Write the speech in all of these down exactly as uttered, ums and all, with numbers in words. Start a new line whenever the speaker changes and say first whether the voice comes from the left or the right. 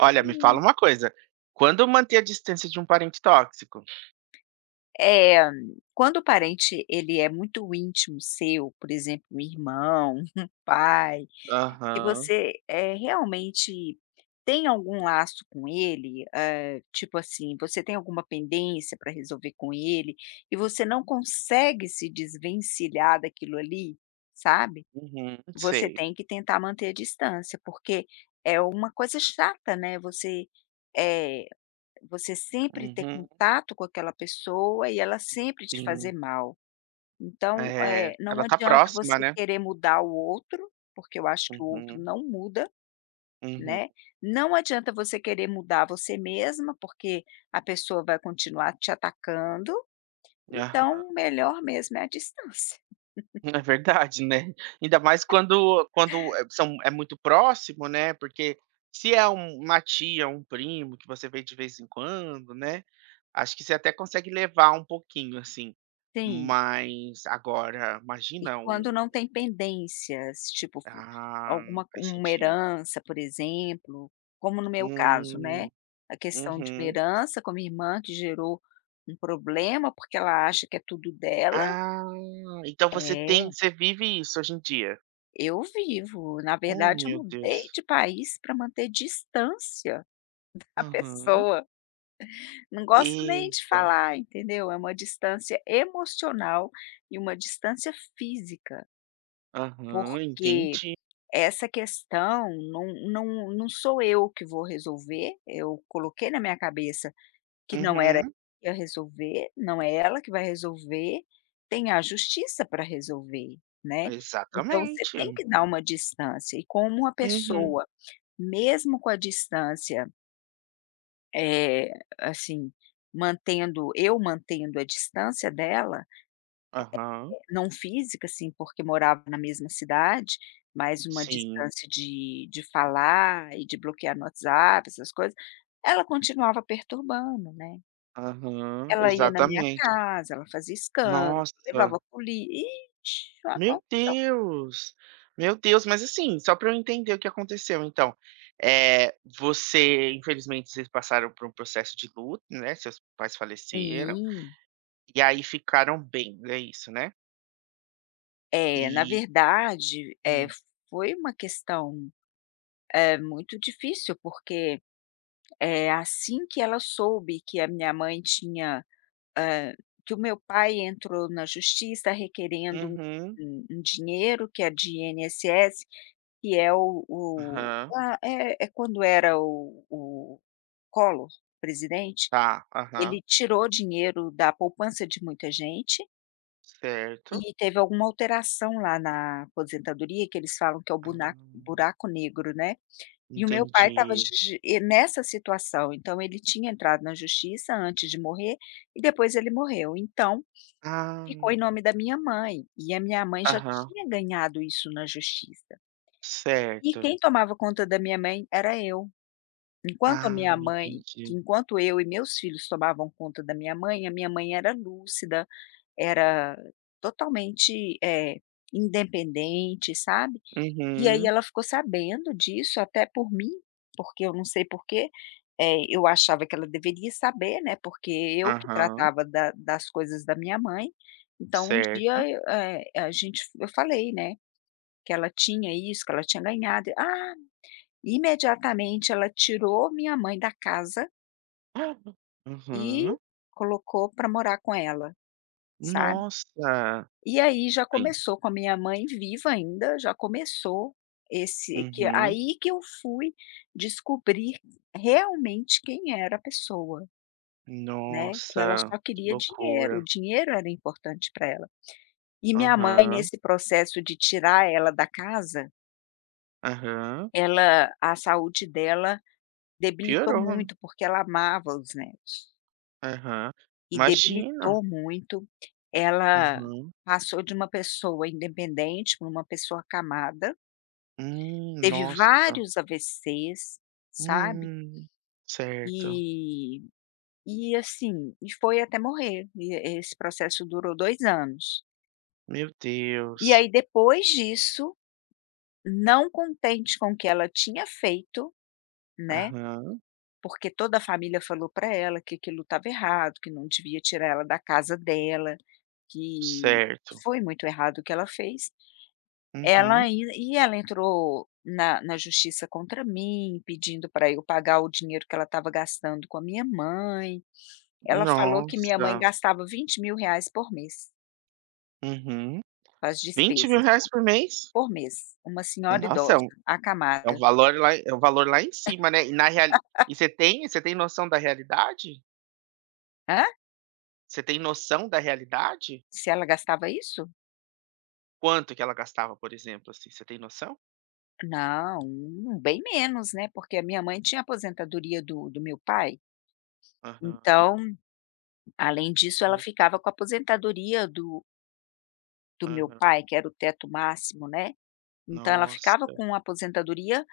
right: Olha, me fala uma coisa, quando manter a distância de um parente tóxico?
left: É, quando o parente ele é muito íntimo seu, por exemplo, um irmão, um pai, e
right: Aham,
left: você, eh, realmente tem algum laço com ele, eh, tipo assim, você tem alguma pendência para resolver com ele, e você não consegue se desvencilhar daquilo ali, sabe,
right: uhum,
left: você
right: sei.
left: tem que tentar manter a distância, porque é uma coisa chata, né, você, eh Você sempre ter
right: Uhum,
left: contato com aquela pessoa e ela sempre te fazer
right: sim.
left: mal. Então,
right: É,
left: eh, não
right: ela tá
left: adianta
right: próxima,
left: você
right: né.
left: querer mudar o outro, porque eu acho que o outro
right: Uhum,
left: não muda,
right: uhum,
left: né. Não adianta você querer mudar você mesma, porque a pessoa vai continuar te atacando, então
right: aham.
left: o melhor mesmo é a distância.
right: É verdade, né. Ainda mais quando quando é são é muito próximo, né, porque se é um uma tia, um primo que você vê de vez em quando, né, acho que você até consegue levar um pouquinho, assim.
left: Sim.
right: Mas agora,
left: E
right: imagina
left: quando
right: um,
left: não tem pendências, tipo, fu
right: ah,
left: alguma
right: faz
left: uma
right: sentido.
left: herança, por exemplo, como no meu caso,
right: Hum,
left: né, a questão de uma
right: uhum.
left: herança com a minha irmã que gerou um problema, porque ela acha que é tudo dela.
right: Ah, então você tem
left: É,
right: você vive isso hoje em dia?
left: eu vivo. Na
right: Oh,
left: verdade, eu
right: meu
left: mudei
right: Deus.
left: de país para manter distância da
right: Aham.
left: pessoa. Não gosto nem de
right: Eita.
left: falar, entendeu? É uma distância emocional e uma distância física,
right: Aham,
left: porque
right: entendi.
left: essa questão não não não sou eu que vou resolver, eu coloquei na minha cabeça que não era eu
right: Uhum.
left: que ia resolver, não é ela que vai resolver, tem a justiça para resolver, né. Então você
right: Exatamente.
left: tem que dar uma distância e como uma
right: Uhum.
left: pessoa, mesmo com a distância, é assim, mantendo eu mantendo a distância dela,
right: Aham.
left: não física, assim, porque morava na mesma cidade, mas uma Hum.
right: Sim.
left: distância de de falar e de bloquear no WhatsApp, essas coisas, ela continuava perturbando, né.
right: Aham,
left: Ela ia na minha
right: exatamente.
left: casa, ela fazia escândalo,
right: Nossa,
left: levava a polícia, ixi, uma
right: meu
left: confusão.
right: Deus. Meu Deus, mas assim, só para eu entender o que aconteceu então, é você infelizmente vocês passaram por um processo de luto, né, seus pais faleceram.
left: Sim.
right: E aí ficaram bem, é isso, né?
left: É, na
right: E
left: verdade, é
right: hum,
left: foi uma questão, eh, muito difícil, porque, é assim que ela soube que a minha mãe tinha, hã, que o meu pai entrou na justiça requerendo um
right: uhum,
left: um um dinheiro que é de I N S S, que é o o
right: aham,
left: ah, é é quando era o o Collor presidente,
right: tá, aham,
left: ele tirou dinheiro da poupança de muita gente
right: certo.
left: e teve alguma alteração lá na aposentadoria, que eles falam que é o bunaco
right: Hum,
left: buraco negro, né. E o meu pai estava
right: entendi.
left: nessa situação, então ele tinha entrado na justiça antes de morrer e depois ele morreu. Então
right: Ah,
left: ficou em nome da minha mãe, e a minha mãe já
right: aham,
left: tinha ganhado isso na justiça. E
right: certo.
left: quem tomava conta da minha mãe era eu. Enquanto a
right: Ah,
left: minha mãe que
right: entendi.
left: enquanto eu e meus filhos tomavam conta da minha mãe, a minha mãe era lúcida, era totalmente, eh, independente, sabe? E aí
right: Uhum,
left: ela ficou sabendo disso até por mim, porque eu não sei por quê, eh, eu achava que ela deveria saber, né, porque eu que
right: aham,
left: tratava da das coisas da minha mãe, então um
right: certo.
left: dia eu, eh, a gente eu falei, né, que ela tinha isso, que ela tinha ganhado. Ah, imediatamente ela tirou minha mãe da casa
right: Ah.
left: e
right: Uhum.
left: colocou pra morar com ela, sabe.
right: Nossa!
left: E aí já
right: Sim.
left: começou, com a minha mãe viva ainda, já começou esse, que
right: Uhum.
left: aí que eu fui descobrir realmente quem era a pessoa, né, que ela
right: Nossa,
left: só
right: que
left: queria dinheiro,
right: loucura.
left: o dinheiro era importante para ela. E minha mãe,
right: Aham,
left: nesse processo de tirar ela da casa,
right: aham.
left: ela a saúde dela debilitou
right: Piorou, né?
left: muito, porque ela amava os netos,
right: Aham.
left: e
right: Imagina.
left: debilitou muito, ela
right: Aham.
left: passou de uma pessoa independente para uma pessoa acamada.
right: Hum,
left: Teve
right: nossa.
left: vários a AVCs, sabe,
right: Hum,
left: e
right: certo.
left: e assim, e foi até morrer, e esse processo durou dois anos.
right: Meu
left: E
right: Deus.
left: aí depois disso, não contente com o que ela tinha feito, né,
right: Aham,
left: porque toda a família falou pra ela que aquilo estava errado, que não devia tirar ela da casa dela, que
right: certo.
left: foi muito errado o que ela fez. Ela
right: Uhum.
left: ai e ela entrou na na justiça contra mim, pedindo para eu pagar o dinheiro que ela estava gastando com a minha mãe. Ela falou que minha mãe
right: Nossa.
left: gastava vinte mil reais por mês
right: Uhum.
left: com as
right: vinte mil
left: despesas,
right: reais por mês?
left: por mês, uma senhora
right: Nossa, é
left: idosa,
right: um é um
left: acamada.
right: valor lá é um valor lá em cima, né. E, na real, e você tem você tem noção da realidade?
left: Hã?
right: Você tem noção da realidade?
left: Se ela gastava isso?
right: Quanto que ela gastava, por exemplo, assim, você tem noção?
left: Não, hum, bem menos, né, porque a minha mãe tinha aposentadoria do do meu pai,
right: Aham,
left: então, além disso, ela
right: meu
left: ficava com a aposentadoria do do meu
right: aham.
left: pai, que era o teto máximo, né. Então ela ficava
right: Nossa.
left: com a aposentadoria,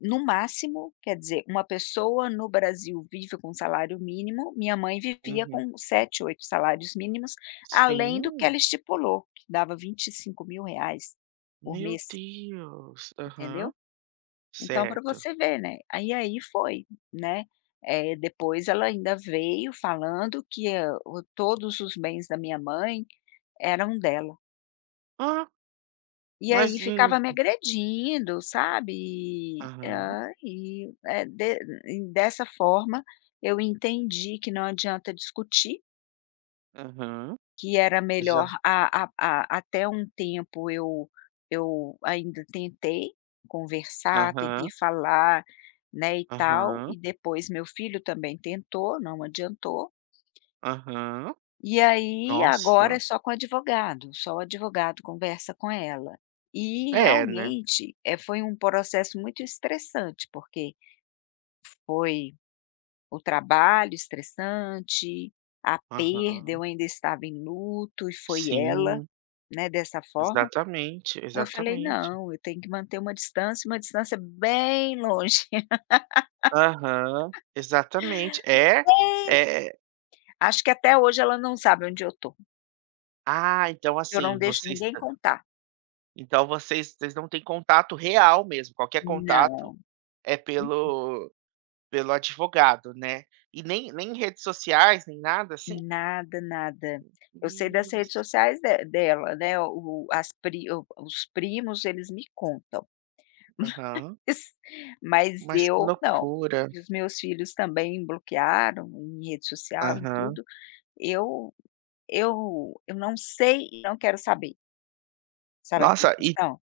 left: no máximo, quer dizer, uma pessoa no Brasil vive com salário mínimo, minha mãe vivia
right: Uhum.
left: com sete, oito salários mínimos, além do que
right: Sim.
left: ela estipulou, que dava vinte e cinco mil reais por
right: Meu
left: mês,
right: Deus. Aham.
left: entendeu. Então para
right: Certo.
left: você ver, né, aí aí foi, né. Eh, depois ela ainda veio falando que, hã, o todos os bens da minha mãe eram dela.
right: Ah,
left: E aí
right: mas em
left: ficava me agredindo, sabe, e,
right: aham,
left: hã, e, eh, de e dessa forma eu entendi que não adianta discutir,
right: aham,
left: que era
right: já
left: melhor a a a até um tempo eu eu ainda tentei conversar, tentei
right: aham,
left: falar, né, e tal,
right: aham,
left: e depois meu filho também tentou, não adiantou.
right: aham.
left: E aí, agora
right: Nossa.
left: é só com o advogado, só o advogado conversa com ela. E
right: É, né.
left: realmente, eh, foi um processo muito estressante, porque foi o trabalho estressante, a perda,
right: Aham.
left: eu ainda estava em luto e foi ela,
right: Sim,
left: né, dessa forma.
right: exatamente,
left: Eu falei:
right: exatamente.
left: "Não, eu tenho que manter uma distância, uma distância bem longe".
right: Aham, exatamente. É, é é.
left: Acho que até hoje ela não sabe onde eu tô,
right: Ah, então
left: eu não
right: assim,
left: deixo
right: vocês
left: ninguém contar.
right: então vocês vocês não têm contato real mesmo, qualquer contato
left: Não.
right: é pelo pelo advogado, né. E nem nem redes sociais, nem nada assim?
left: Nada, nada. Eu sei
right: Hum,
left: das redes sociais de dela, né, o as pri o os primos, eles me contam,
right: aham.
left: mas
right: Mas que
left: eu não.
right: loucura.
left: E os meus filhos também bloquearam em rede social, em
right: Aham.
left: tudo. Eu eu eu não sei e não quero saber, sabe aquela
right: Nossa, e
left: questão?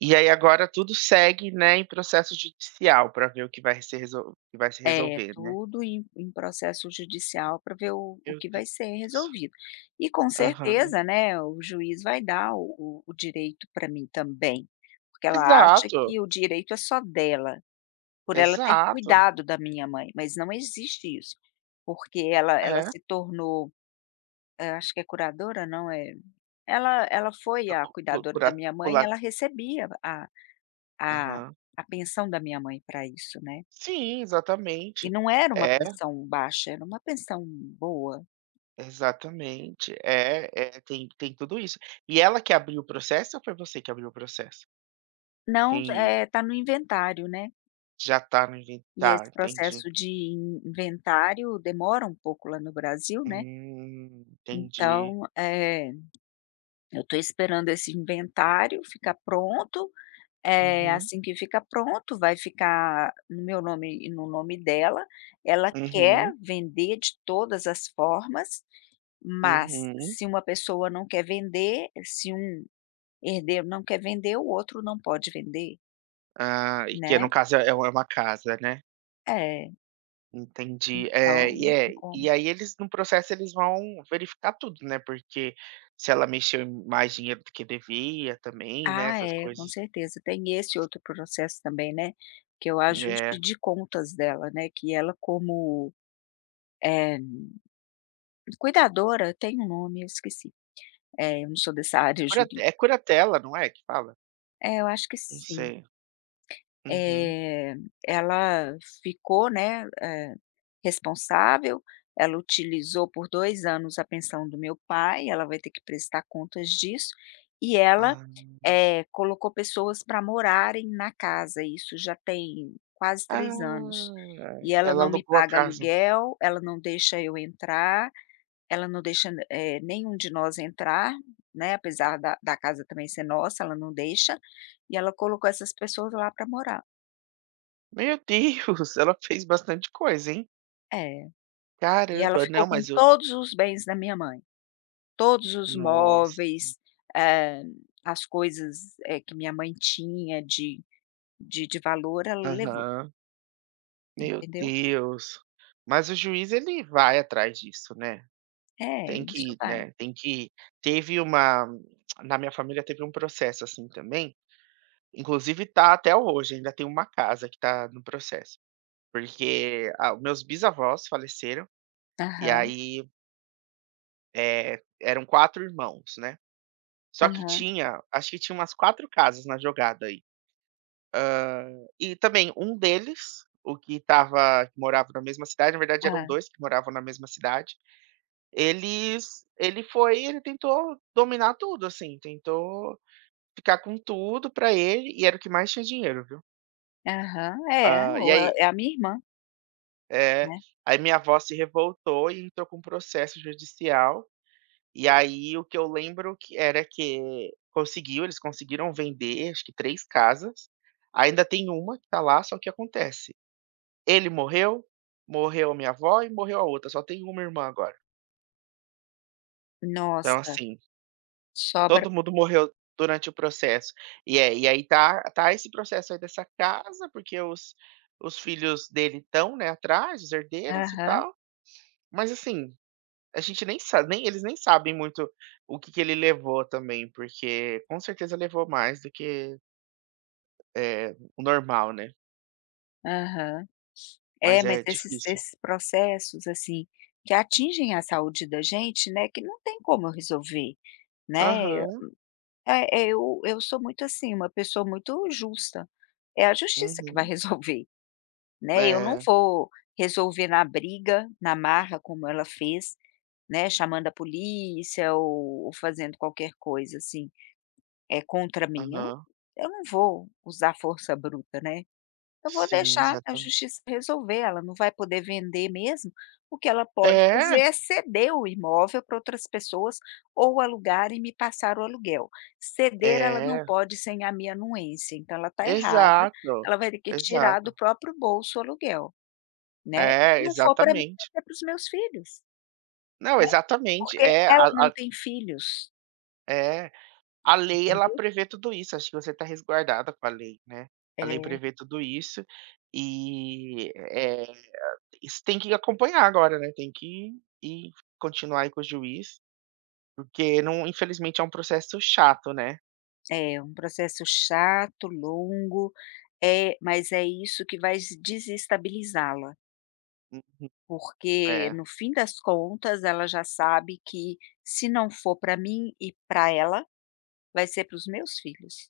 right: e aí agora tudo segue, né, em processo judicial para ver o que vai ser resol que vai se
left: É,
right: resolver, né.
left: tudo em em processo judicial para ver o o
right: Meu
left: que vai ser
right: Deus.
left: resolvido. E com
right: Aham.
left: certeza, né, o juiz vai dar o o o direito para mim também, porque ela acha
right: Exato,
left: que o direito é só dela, por ela ter
right: exato.
left: cuidado da minha mãe, mas não existe isso, porque ela ela
right: É.
left: se tornou, eh, acho que é curadora, não é, ela ela foi
right: A
left: a
right: cu cu
left: cuidadora
right: cura
left: da minha mãe
right: cula
left: e ela recebia a a
right: aham.
left: a pensão da minha mãe para isso, né.
right: Sim,
left: E
right: exatamente.
left: não era uma
right: É,
left: pensão baixa, era uma pensão boa.
right: exatamente. É, é, tem tem tudo isso. E ela que abriu o processo ou foi você que abriu o processo?
left: Não,
right: Quem
left: eh, tá no inventário, né,
right: Já tá no
left: e
right: inventário,
left: esse
right: tá, entendi.
left: processo de in inventário demora um pouco lá no Brasil, né,
right: Hum, entendi.
left: então, eh, eu tô esperando esse inventário ficar pronto, eh,
right: Uhum.
left: assim que ficar pronto, vai ficar no meu nome e no nome dela. Ela quer
right: Uhum,
left: vender de todas as formas, mas
right: uhum.
left: se uma pessoa não quer vender, se um herdeiro não quer vender, o outro não pode vender,
right: Ah, e que
left: né.
right: no caso é uma é uma casa, né.
left: É,
right: Entendi. É,
left: então
right: e
left: não tem
right: é
left: como.
right: e aí eles no processo eles vão verificar tudo, né, porque se ela mexeu em mais dinheiro do que devia também, né,
left: Ah,
right: essas
left: é, com
right: coisas.
left: certeza. Tem esse outro processo também, né, que é o
right: É,
left: ajuste de contas dela, né, que ela, como, eh, cuidadora, tem um nome, eu esqueci. É, eu não sou dessa área
right: cura
left: jurídica.
right: é curatela, não é que fala?
left: É, eu acho que
right: Não
left: sim.
right: sei. Uhum.
left: Eh, ela ficou, né, eh, responsável, ela utilizou por dois anos a pensão do meu pai, ela vai ter que prestar contas disso, e ela,
right: Ah.
left: eh, colocou pessoas para morarem na casa, isso já tem quase três anos.
right: Ah,
left: E ela
right: ela
left: não me
right: alugou a
left: paga
right: casa.
left: aluguel, ela não deixa eu entrar, ela não deixa, eh, nenhum de nós entrar, né, apesar da da casa também ser nossa, ela não deixa, e ela colocou essas pessoas lá para morar.
right: Meu Deus, ela fez bastante coisa, hein.
left: É, e ela
right: Caramba,
left: ficou
right: não,
left: com
right: mas eu
left: todos os bens da minha mãe, todos os
right: nossa.
left: móveis, eh, as coisas, eh, que minha mãe tinha de de de valor, ela levou,
right: Aham. Meu
left: entendeu.
right: Deus. Mas o juiz ele vai atrás disso, né.
left: É,
right: Tem
left: isso
right: que,
left: vai.
right: né, tem que teve uma Na minha família teve um processo assim também, inclusive tá até hoje, ainda tem uma casa que tá no processo, porque a meus bisavós faleceram, e
left: Aham,
right: aí, eh, eram quatro irmãos, né. Só que
left: aham,
right: tinha acho que tinha umas quatro casas na jogada aí. E também um deles, o que estava que morava na mesma cidade, na verdade eram
left: hã,
right: dois que moravam na mesma cidade. Eles ele foi ele tentou dominar tudo, assim, tentou ficar com tudo pra ele, e era o que mais tinha dinheiro, viu.
left: aham. É,
right: Hã, e
left: ou
right: aí
left: é a minha irmã,
right: é,
left: né.
right: aí minha avó se revoltou e entrou com um processo judicial, e aí o que eu lembro que era que conseguiu, eles conseguiram vender, acho que três casas, ainda tem uma que tá lá, só que acontece, ele morreu, morreu a minha avó e morreu a outra, só tem uma irmã agora. Então
left: Nossa,
right: assim,
left: sobra.
right: todo mundo morreu durante o processo. E é e aí tá tá esse processo aí dessa casa, porque os os filhos dele estão, né, atrás, os herdeiros e
left: Aham,
right: tal, mas assim, a gente nem sabe, nem eles nem sabem muito o que que ele levou também, porque com certeza levou mais do que, é o normal, né,
left: aham.
right: mas
left: É, mas
right: é
left: esses
right: difícil.
left: esses processos, assim, que atingem a saúde da gente, né, que não tem como eu resolver, né.
right: Aham,
left: É, é, eu eu sou muito assim, uma pessoa muito justa. É a justiça que vai
right: uhum,
left: resolver, né, eu não
right: é,
left: vou resolver na briga, na marra, como ela fez, né, chamando a polícia ou ou fazendo qualquer coisa, assim, é contra mim. Eu não
right: aham.
left: eu não vou usar força bruta, né. Eu vou
right: Sim,
left: deixar a
right: exatamen
left: justiça resolver, ela não vai poder vender mesmo, o que ela pode fazer
right: É,
left: é ceder o imóvel para outras pessoas ou alugar e me passar o aluguel. Ceder ela não
right: é,
left: pode sem a minha anuência, então ela está errada,
right: exato,
left: ela vai ter que tirar do
right: exato.
left: próprio bolso o aluguel, né. E
right: É,
left: se não for para mim, vai
right: exatamente.
left: ser para os meus filhos,
right: Não, exatamente.
left: porque
right: É,
left: ela
right: a
left: não
right: a
left: tem filhos,
right: é, a lei ela
left: entendeu.
right: prevê tudo isso, acho que você está resguardada com a lei, né. A lei prevê tudo isso e, eh, isso tem que acompanhar agora, né, tem que ir continuar aí com o juiz, porque não infelizmente é um processo chato, né.
left: É, é um processo chato, longo. É, mas é isso que vai s- desestabilizá-la.
right: Hum,
left: Porque
right: é.
left: no fim das contas ela já sabe que se não for para mim e para ela, vai ser para os meus filhos,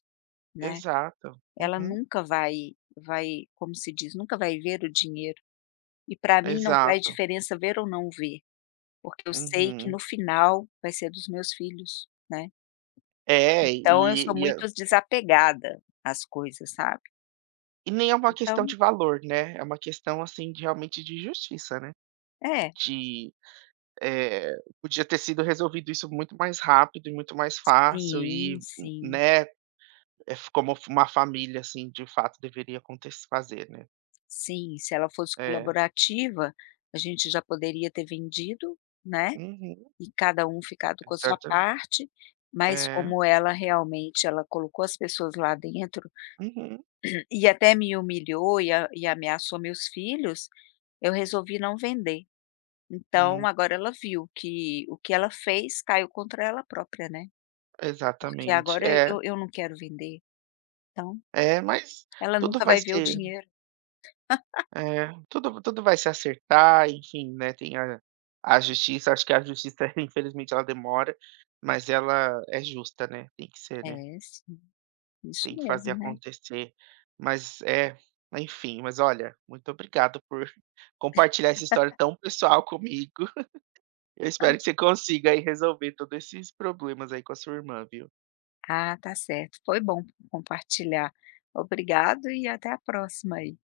left: né.
right: Exato.
left: Ela
right: Uhum.
left: nunca vai, vai, como se diz, nunca vai ver o dinheiro. E para mim não faz
right: Exato.
left: diferença ver ou não ver, porque eu sei que
right: Uhum.
left: no final vai ser dos meus filhos, né.
right: É,
left: Então eu
right: e
left: sou
right: e a
left: muito desapegada às coisas, sabe.
right: e nem é uma questão
left: Então
right: de valor, né, é uma questão, assim, de realmente de justiça, né,
left: é,
right: de. Eh, Podia ter sido resolvido isso muito mais rápido e muito mais fácil
left: sim,
right: e,
left: sim,
right: né, é f como f uma família, assim, de fato deveria acontecer fazer, né.
left: sim, se ela fosse
right: É.
left: colaborativa, a gente já poderia ter vendido, né.
right: Uhum.
left: E cada um ficado com a sua
right: Exata
left: parte, mas
right: É.
left: como ela realmente ela colocou as pessoas lá dentro,
right: Uhum.
left: e até me humilhou e a e ameaçou meus filhos, eu resolvi não vender. Então
right: Hum.
left: agora ela viu que o que ela fez caiu contra ela própria, né, porque
right: Exatamente.
left: agora
right: É.
left: eu eu não quero vender, então
right: É, mas
left: ela
right: tudo
left: nunca
right: vai
left: vai ver o
right: ser
left: dinheiro.
right: é, tudo tudo vai se acertar, enfim, né, tem a a justiça, acho que a justiça infelizmente ela demora, mas ela é justa, né, tem que ser, né.
left: É, sim, isso
right: Tem que fazer
left: mesmo, né.
right: acontecer. Mas é, enfim, mas olha, muito obrigado por compartilhar essa história tão pessoal comigo. Eu espero que você consiga aí resolver todos esses problemas aí com a sua irmã, viu?
left: Ah, tá certo, foi bom compartilhar. Obrigado e até a próxima aí.